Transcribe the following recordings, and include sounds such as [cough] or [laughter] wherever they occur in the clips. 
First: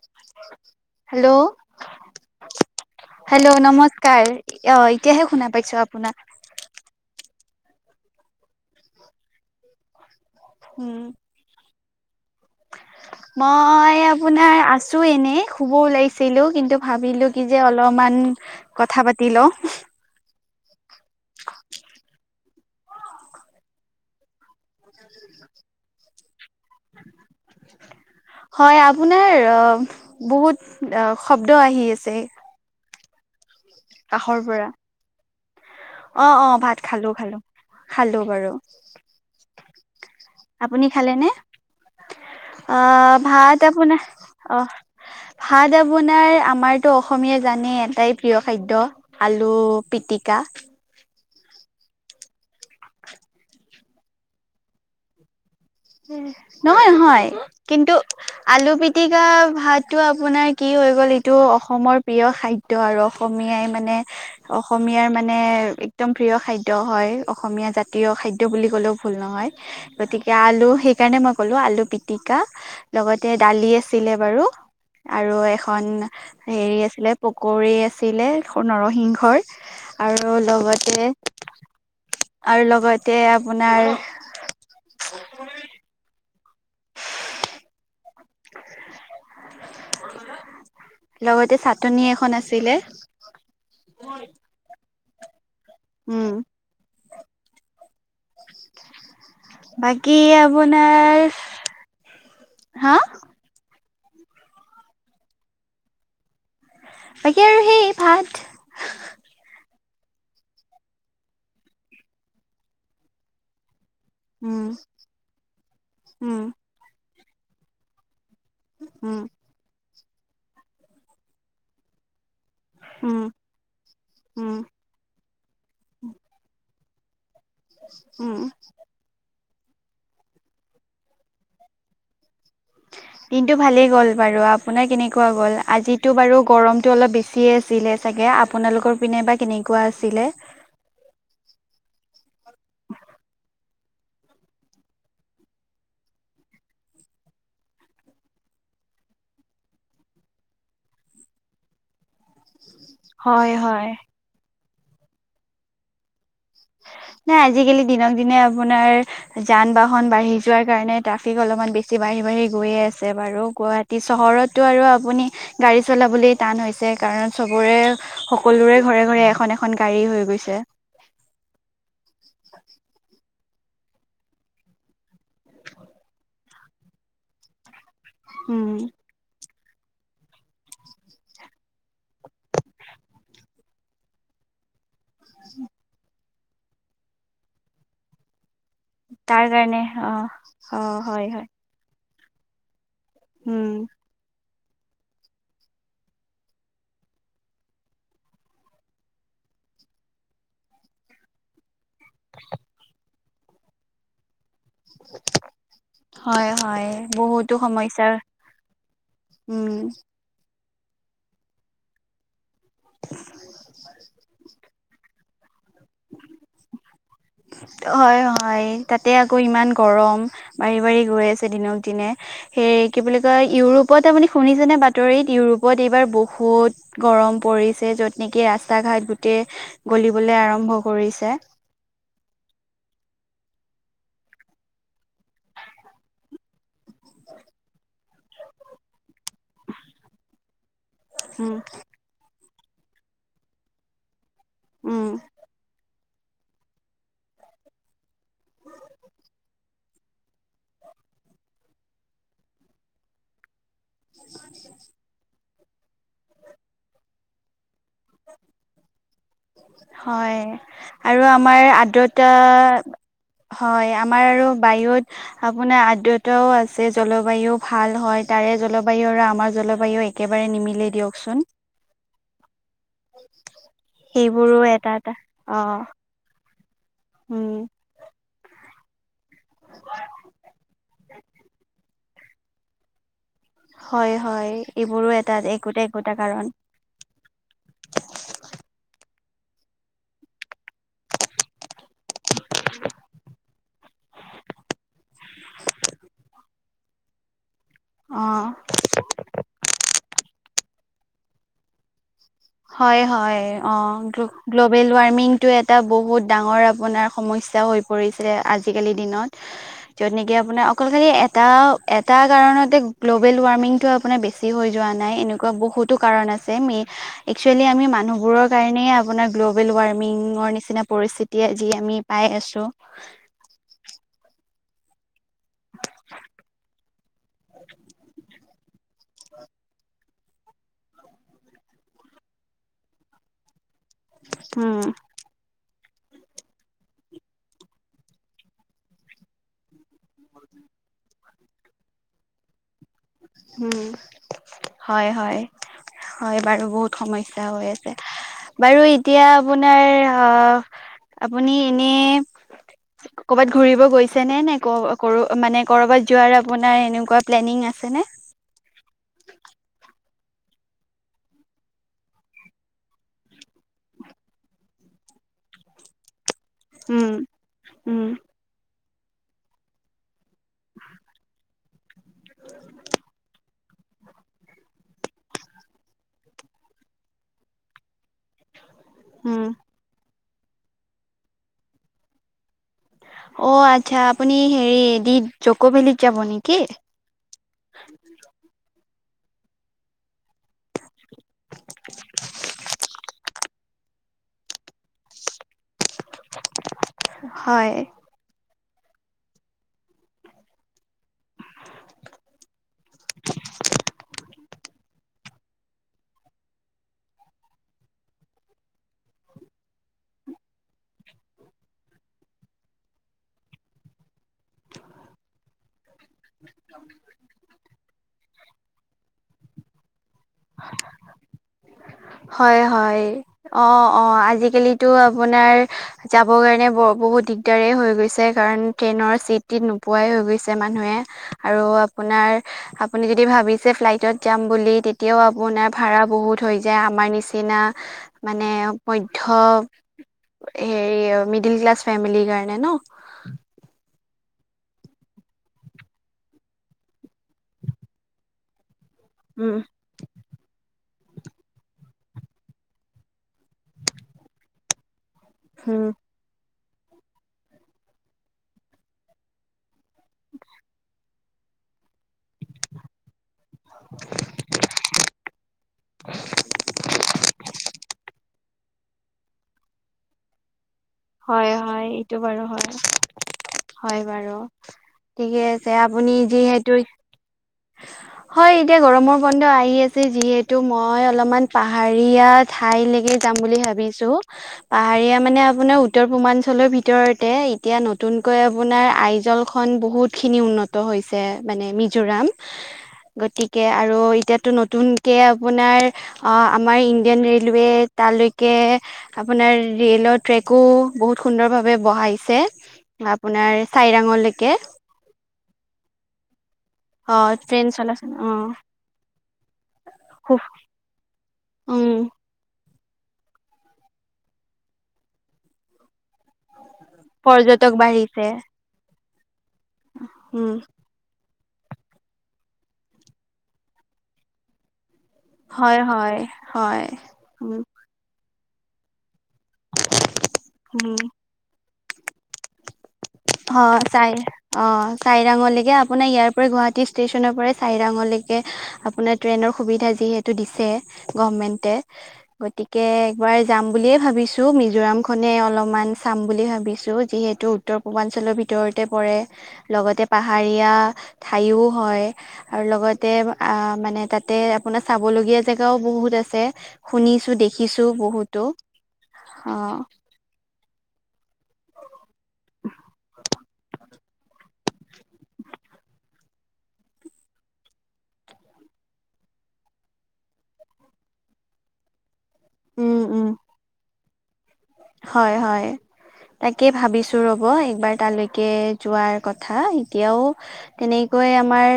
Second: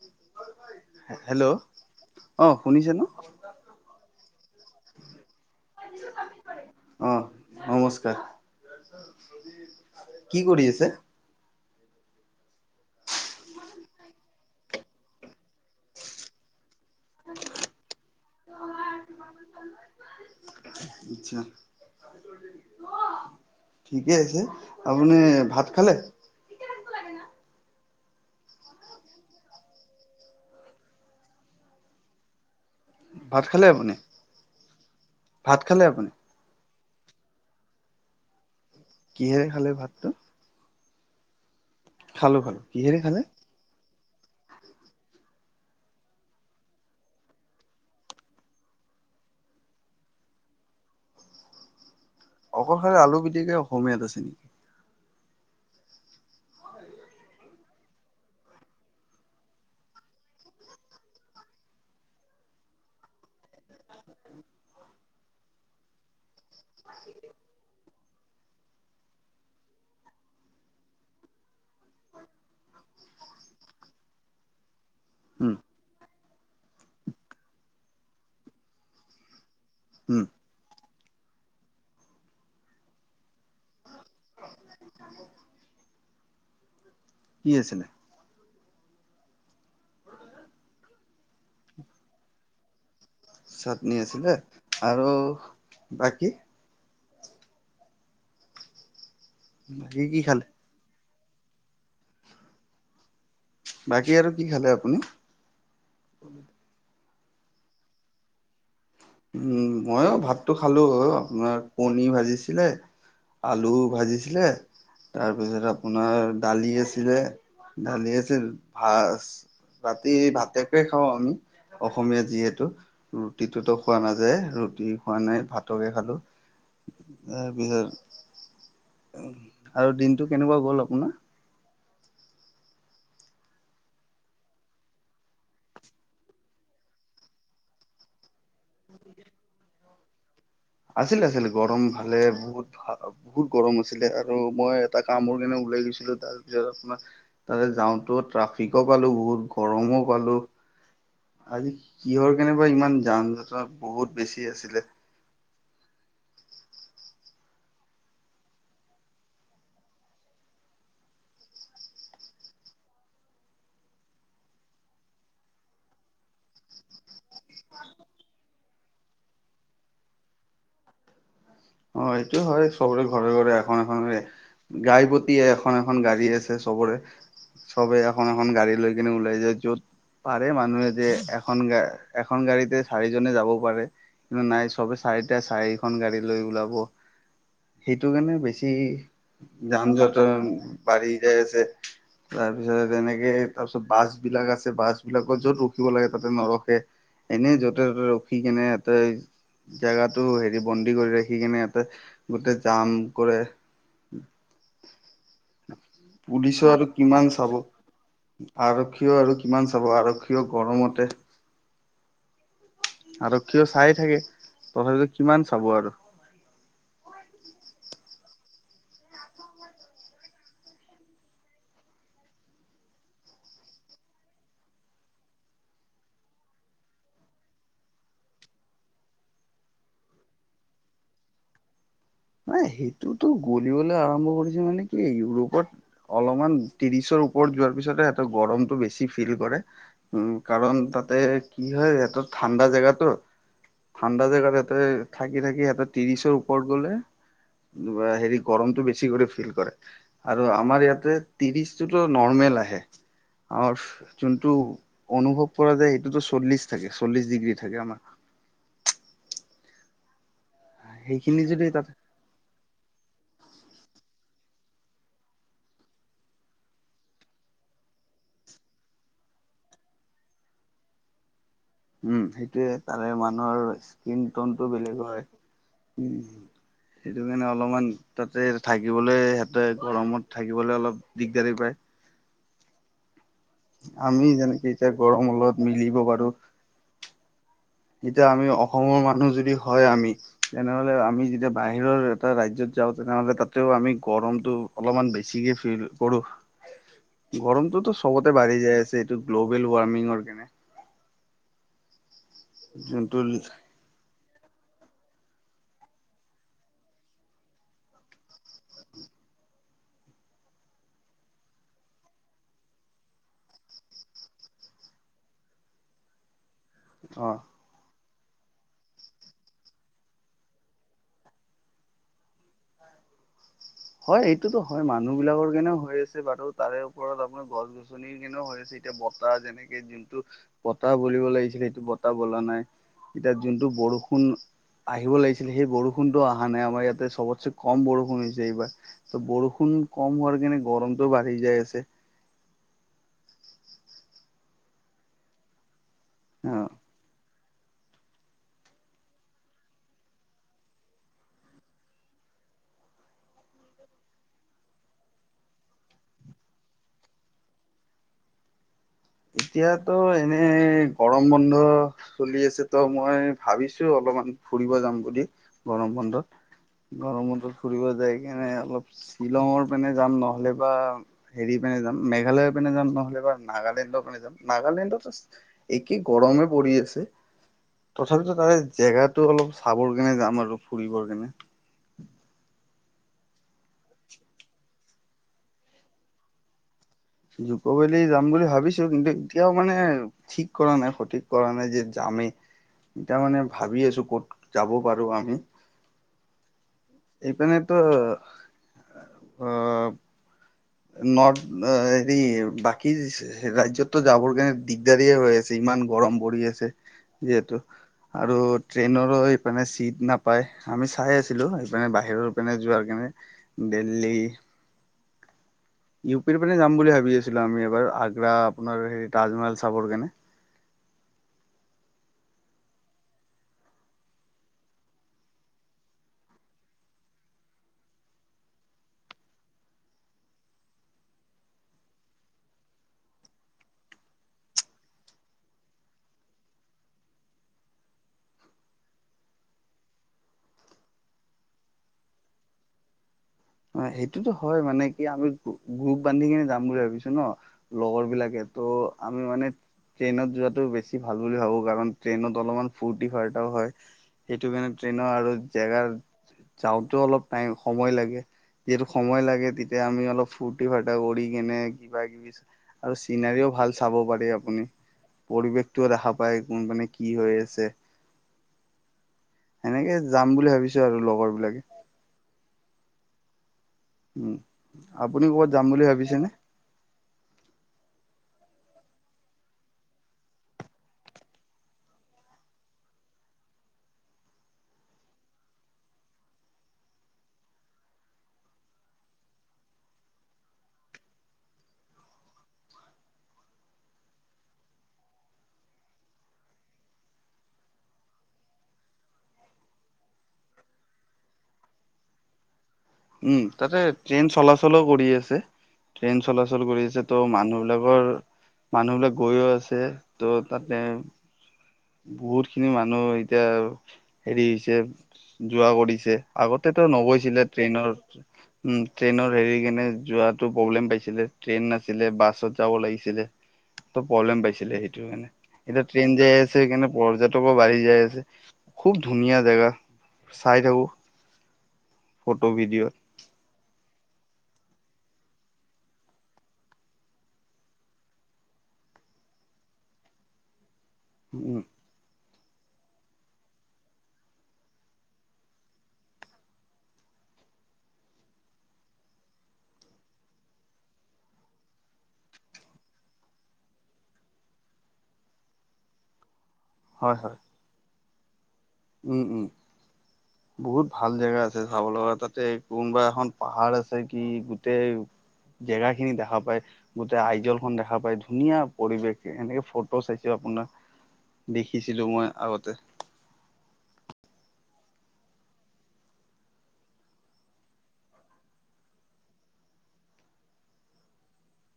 [inaudible] Hello, অ শুনিছে ন হেল্ল', নমস্কাৰ অহ এতিয়াহে শুনা পাইছো আপোনাৰ অ নমস্কাৰ [inaudible] কি কৰি আছে? উম মই আপোনাৰ আছো এনেই। শুব ওলাইছিলো কিন্তু ভাবিলো কি যে অলমান কথা পাতি লওঁ। আচ্ছা [unintelligible] ঠিকেই আছে। আপুনি ভাত খালে? [unintelligible] হয়, আপোনাৰ বহুত শব্দ আহি আছে ভাত খালে আপুনি কাষৰ পৰা ভাত খালে আপুনি? অ অ ভাত খালো -খালো -খালো বাৰু। কিহেৰে খালে ভাতটো আপুনি খালে নে? খালো খালো কিহেৰে আহ খালে ভাত আপোনাৰ অহ। ভাত আপোনাৰ আমাৰতো অসমীয়া জানেই এটাই প্ৰিয় খাদ্য আলু পিটিক পিটিকা। অকল যে আলু পিটিকাই অসমীয়াত আছে নেকি? নহয় নহয় কিন্তু আলু পিটিকা ভাততো আপোনাৰ কি কৈ গ'ল এইটো অসমৰ প্ৰিয় খাদ্য আৰু অসমীয়াই মানে অসমীয়াৰ মানে একদম প্ৰিয় খাদ্য হয়, অসমীয়া জাতি প্ৰিয় খাদ্য বুলি কলেও ভূল নহয়। গতিকে আলু সেইকাৰণে মই কলো আলু পিটিকা লগতে দালি আছিলে বাৰু আৰু উম এখন হেৰি আছিলে পকৰি আছিলে নৰসিংহৰ উম আৰু লগতে আৰু লগতে আপোনাৰ কি আছিলে? লগতে চাটনি এখন আছিলে। চাটনি আছিলে আৰু বাকী? উম বাকী কি খালে আপোনাৰ হা! বাকী আৰু কি খালে আপুনি? বাকী আৰু সেই ভাত। উম, মইও অ ভাতটো খালো আপোনাৰ কণী ভাজিছিলে, আলু ভাজিছিলে, উম তাৰপিছত আপোনাৰ উম দালি আছিলে, দালি আছি তেল উম ভাচ, ৰাতি ভাতেকে খাওঁ আমি অসমীয়া যিহে টো, উম ৰুটিটো ত খোৱা নাযায়, উম ৰুটি খোৱা নাই ভাতকে খালো। তাৰ উম পিছত আৰু দিনটো কেনেকুৱা গ'ল আপোনাৰ? [inaudible] দিনটো ভালে গ'ল বাৰু আপোনাৰ কেনেকুৱা গ'ল আজিটো বাৰু গৰমটো অলপ বেছিয়ে আছিলে চাগে? য়া আপোনালোকৰ পিনে বা কেনেকুৱা আছিলে? আছিলে আছিলে গৰম ভালে বহুত ভ বহুত গৰম আছিলে আৰু মই এটা কামৰ কাৰণে ওলাই গৈছিলো তাৰ পিছত আপোনাৰ তাতে যাওঁতো ট্ৰাফিকো পালো বহুত গৰমো পালো। আজি কিহৰ কেনেকোৱা ইমান যান হয় জট্ৰ হয় বহুত বেছি আছিলে। উ [inaudible] নাই আজিকালি দিনক দিনে আপোনাৰ যান- বাহন বাঢ়ি যোৱাৰ কাৰণে ট্ৰাফিক অলপমান বেছি বাঢ়ি সেই বাঢ়ি গয়ে আছে বাৰু গুৱাহাটী চহৰতটো আৰু আপুনি গাড়ী চলাবলে টান হৈছে কাৰণ কাৰন চবৰে সকলোৰে ঘৰে ঘৰে এখন এখন গাড়ী হৈ গৈছে। অ অ এইটো হয় চবৰে ঘৰে, ঘৰে। এখন এখন গাই পতিয়ে এখন এখন গাড়ী আছে চবৰে। চবে এখন এখন উম গাড়ী লৈ কিনে ওলাই যায়। য'ত পাৰে মানুহে যে এখন গা এখন গাড়ীতে চাৰিজনে যাব পাৰে। কিন্তু নাই চবে চাৰিটা চাৰিখন গাড়ী লৈ ওলাব, সেইটো কাৰণে বেছি তাৰ টি কাৰণে যান অ যটন অ বাঢ়ি হয় যাই হয় আছে, তাৰপিছত তেনেকে উম তাৰ পিছত বাছ বিলাক আছে। বাছ বিলাকত য'ত ৰখিব লাগে তাতে নৰখে, এনেই যতে ত'তে ৰখি কেনে তাতে জেগাটো হেৰি বন্দী কৰি ৰাখি কিনে এয়াতে গোটেই জাম কৰে। [inaudible] হয় পুলিচৰ আৰু হয় কিমান চাব, বহুতো সমস্যাৰ আৰক্ষীও আৰু উম কিমান চাব আৰক্ষীও গৰমতে আৰক্ষীও চাই থাকে তথাপিতো কিমান? চাব আৰু হয়, হয়। তাতে আকৌ ইমান গৰম বাঢাৰি বঢাৰি গৈ আছে দিনক দিনে সেই কি বুলি কয় ইউৰোপ ইউৰোপত আপুনি শুনিছেনে বাতৰিত ইউৰোপত এইবাৰ বহুত গৰম পৰিছে য'ত নেকি ৰাস্তা ঘাইত গোটেই গলিবলৈ আৰম্ভ কৰিছে। নাই সেইটোতো গলিবলৈ আৰম্ভ কৰিছে মানে কি ইউৰোপত অলপমান ত্ৰিশৰ ওপৰত যোৱাৰ পিছতে সিহঁৰ গৰমটো বেছি। ফিল কৰে উ কাৰণ তাতে উম কি হয়ত ঠাণ্ডা জেগাতো ঠাণ্ডা জেগাত সহতে উম থাকি থাকি সহতে ত্ৰিশৰ ওপৰত গ'লে। উ হেৰি গৰমতটো বেছি কৰি ফিল কৰে আৰু আমাৰ ইয়াতে ত্ৰিশ টোতো নৰ্মেল আহে। যোনটো অনুভৱ পৰা যায় সটোতো চল্লিশ থাকে চল্লিশ ডিগ্ৰী থাকে আমাৰ। হয় আৰু সেইখিনি যদি আমাৰ তাত আৰ্দ্ৰতা হয় আমাৰ আৰু বায়ুত আপোনাৰ আদ্ৰতাও আছে জলবায়ু ভাল হয় তাৰে। জলবায়ুৰা আমাৰ জলবায়ু একেবাৰে নিমিলে দিয়কচোন। উম সেইটোয়ে তাৰে মানুহৰ। সেইবোৰো কীৰ্তনতটো এটা বেলেগ এটা হয় অ সেইটো উম কাৰণে অলপমান। তাতে থাকিবলৈ সিহঁতে গৰমত থাকিবলৈ অলপ দিগদাৰি পায়। হয় আমি হয় যেনেকে এতিয়া এইবোৰো গৰমৰ এটা, লগত একোটা, মিলিব একোটা পাৰো কাৰণ। এতিয়া আমি অসমৰ মানুহ যদি হয় আমি। তেনেহ'লে আমি যেতিয়া বাহিৰৰ এটা ৰাজ্যত যাওঁ তেনেহ'লে তাত। ও আমি গৰমতটো অলপমান বেছিকে ফিল কৰো গৰম। তো অ সবতে বাঢ়ি যায় আছে এইটো গ্ল'বেল ৱাৰ্মিংৰ কেনে। হয়, হয় অ গ গ্। গ্ল'বেল ৱাৰ্মিংটো এটা বহুত ডাঙৰ আপোনাৰ সমস্যা হৈ পৰিছিল আজিকালি দিনত। যত নেকি আপোনাৰ অকল খালি এটা এটা কাৰণতে গ্ল'বেল ৱাৰ্মিং টো আপোনাৰ বেছি হৈ। যোৱা নাই এনেকুৱা বহুতো কাৰণ আছে ম। অ' আমি মানুহ বোৰৰ কাৰণেই আপোনাৰ গ্ল'বেল ৱাৰ্মিংৰ নিচিনা পৰিস্থিতি যি আমি পাই আছো। হয় হয় এইটোতো হয় মানুহ বিলাকৰ কেনেও হৈ আছে বাৰু তাৰে ওপৰত আপোনাৰ গছ গছনিৰ কেনেও হৈ আছে। এতিয়া বতাহ যেনেকে যোনটো বতাহ বিব লাগিছিলে সেইটো বতাহ বলা নাই এতিয়া যোন। টো বৰষুণ আহিব লাগিছিলে। সেই বৰষুণটো অহা নাই আমাৰ ইয়াতে সবতছে কম বৰষুণ হৈছে এইবাৰ। বৰষুণ কম হোৱাৰ কাৰণে গৰমটো বাঢ়ি যায় আছে। উম। হয়-হয়, হয় বাৰু অ বহুত সম স্যা হৈ আছে। বাৰু এতিয়া আপোনাৰ অ' আপুনি এনে কৰ'বাত ঘুৰিব গৈছে নে? নে ক- কৰ- মানে ক'ৰবাত যোৱাৰ আপোনাৰ এনেকুৱা প্লেনিং আছে নে? এতিয়াতো এনে গৰম বন্ধ চলি আছে তো মই ভাবিছো অলপ অকনমান ফুৰিব যাম বুলি গৰম বন্ধত। উম গৰমত ফুৰিব উম যায় সেইকাৰণে অলপ শ্বিলঙৰ পিনে যাম নহয়। নহ'লে বা হেৰি পিনে যাম মেঘালয় পিনে যাম নহ'লে বা নাগালেণ্ডত। নাগালেণ্ডত একেই গৰমে পৰি আছে তথাপিতো তাৰে জেগাটো উম অলপ চাবৰ কাৰণে যাম আৰু ফুৰিবৰ কাৰণে [unintelligible] অ আচ্ছা আপুনি হেৰি জক' ভেলীত যাব নেকি? জুকভেলি যাম বুলি ভাবিছো কিন্তু এতিয়াও মানে ঠিক কৰা নাই সত। ঠিক কৰা নাই যে যামে এতিয়া মানে ভাবি আছো ক'ত যাব পাৰো আমি হয়। এইপিনেটো আহ। নৰ্থ হৰি বাকী ৰাজ্যতো যাবৰ কোনে দিগদাৰিয়েই হৈ আছে। ইমান গৰম পৰি আছে যিহেতু। [unintelligible] আৰু ট্ৰেইনৰো সিফালে চিট নাপায় আমি চাই আছিলো সপানে বাহিৰৰ পানে যোৱাৰ কাৰণে। নে দিল্লী ইউ পিৰ পিনে যাম বুলি ভাবি আছিলোঁ আমি এবাৰ। আগ্ৰা আপোনাৰ হেৰি তাজমহল চাবৰ কাৰণে। [inaudible] হয়-হয়। অ'-অ' আজিকালিতো আপোনাৰ যাবৰ কাৰণে বৰ বহুত দিগদাৰে হৈ গৈছে। কাৰণ ট্ৰেইনৰ চিট-টিত নোপোৱাই হৈ গৈছে মানুহে। আৰু আ পোনাৰ আপুনি যদি ভাবিছে ফ্লাইটত যাম বুলি, তেতিয়াও আপোনাৰ ভাড়া বহুত হৈ যায়, আমাৰ নিচিনা মানে মধ্য হেৰি অ'- মিডিল ক্লাছ ফেমিলিৰ কাৰণে ন'? অ' সেইটোতো হয়, মানে কি আমি গূ- গ্ৰুপ বান্ধি কিনে যাম বুলি ভাবিছোঁ ন'? লগৰবিলাকে, তো আমি মানে উম ট্ৰেইনত যোৱাটো বেছি ভাল বুলি ভাবোঁ। কাৰণ ট্ৰেইনত অলপমান ফূৰ্তি-ফাৰ্তাও হয়। সেইটো কাৰণে ট্ৰেইনৰ আৰু হুম। জেগাৰ যাওঁতেও অলপ টাইম- সময় লাগে। যিহেতু সময় লাগে তে তিয়া আমি অলপ ফুৰ্তি-ফাৰ্টা কৰি কেনে কিবাকিবি আৰু চিনাৰীও ভাল চাব পাৰে আপুনি। পৰিৱেশটোও দেখা পায়, কো- মানে কি হৈ আছে। এনেকে যাম বুলি ভাবিছ হয়-হয়, এইটো বাৰু হয়। হয় উম বাৰু। আপুনি ঠিকে ক'বাত যাম আছে। বুলি আপুনি ভাবিছেনে? যিহেতু হয়, এতিয়া গৰমৰ বন্ধ আহি আছে যিহেতু, মই অলপমান পাহাৰীয়া ঠাইলৈকে যা যাম বুলি ভাবিছোঁ। পাহাৰীয়া মানে আপোনাৰ উত্তৰ-পূৰ্বাঞ্চলৰ ভিতৰতে এতিয়া নতুনকৈ আপোনাৰ আইজলখন বহুতখিনি উন্নত হয় হৈছে মানে মিজোৰাম। গতিকে আৰু এতিয়াতো নতুনকে আপোনাৰ অ'- আমাৰ ইণ্ডিয়ান ৰেলোৱে তালৈকে আপোনাৰ ৰেলৰ ট্ৰেকো বহুত সুন্দৰভাৱে বঢ়াইছে। উম, তাতে ট্ৰেইন চলাচলো কৰি আছে। ট্ৰেইন চলাচল কৰি আছে, অ তো ট্ৰেইন মানুহবিলাকৰ চলাচল অ মানুহবিলাক গৈয়ো আছে। তো তাতে উম বহুতখিনি মানুহ এতিয়া হেৰি হৈছে, যোৱা কৰিছে। আগতেতো নগৈছিলে পৰ্যটক ট্ৰেইনৰ- বাঢ়িছে উম, ট্ৰেইনৰ হেৰি কেনে যোৱাটো উম, প্ৰব্লেম পাইছিলে। ট্ৰেইন নাছিলে, বাছত যাব লাগিছিলে। তো প্ৰব্লেম পাইছিলে সে টো এনে। হয়, এতিয়া ট্ৰেইন হয়, যাই আছে, হয়, সেইকাৰণে পৰ্যটকো উম, বাঢ়ি যাই আছে। খুব ধুনীয়া জেগা চাই থাকোঁ উম, ফটো ভিডিঅ'ত। চ অ চাইিৰাঙলেকে আপোনাৰ ইয়াৰ পৰা গুৱাহাটী ষ্টেচনৰ পৰা চাইিৰাঙলেকে আপোনাৰ ট্ৰেইনৰ সুবিধা যিহেতু দিছে উম গভমেন্টে গতিকে একবাৰ যাম বুলিয়ে ভাবিছো মিজোৰাম খনে অলপমান চাম বুলি ভাবিছো, যিহেতু উত্তৰ পূৰ্বাঞ্চলৰ ভিতৰতে পৰে, লগতে পাহাৰীয়া ঠাইও হয় আৰু লগ লগতে আ- মানে তাতে আপোনাৰ চাবলগীয়া জেগাও বহুত আছে। হয় হয় শুনিছোঁ দেখিছোঁ বহুতো। উম - উম। অ', বহুত ভাল জেগা আছে চাব লগা। তাতে কোনোবা এখন পাহাৰ আছে, কি গোটেই জেগাখিনি দেখা পায়। গোটেই আইজলখন দেখা পায়। ধুনীয়া পৰিৱেশ, এনেকে ফটো চাইছে আপোনাৰ, দেখিছিলোঁ মই আগতে। উম, উম। হয় - হয়। তাকে ভাবিছোঁ ৰ'ব, একবাৰ তালৈকে যোৱাৰ কথা। এতিয়াও তেনে গৈ আমাৰ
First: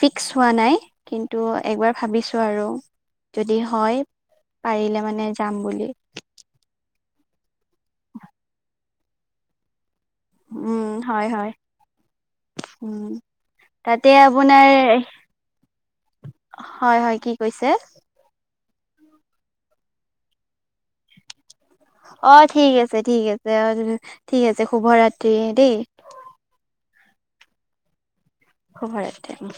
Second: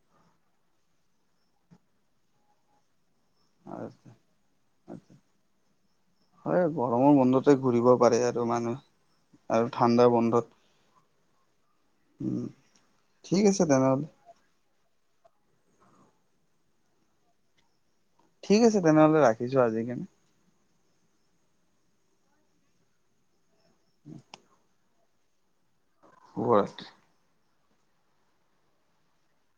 ফিক্স হোৱা নাই। কিন্ত একবাৰ ভাবিছোঁ আৰু। যদি হয়, পাৰিলে মানে যাম বুলি। হয়, গৰমৰ বন্ধতে ঘূৰিব পাৰে আৰু মানুহ। আৰু ঠাণ্ডাৰ বন্ধত উম, হয় - হয়। উম উম, ঠিক আছে তেনেহ'লে তাতে আপোনাৰ হয় - হয়, কি কৈছে? ঠিক আছে তেনেহ'লে ৰাখিছো আজিকানে। অ ঠিক আছে ঠিক আছে অ ঠিক আছে শুভ ৰাত্ৰি দেই। শুভ ৰাত্ৰি। শুভ ৰাত্ৰি।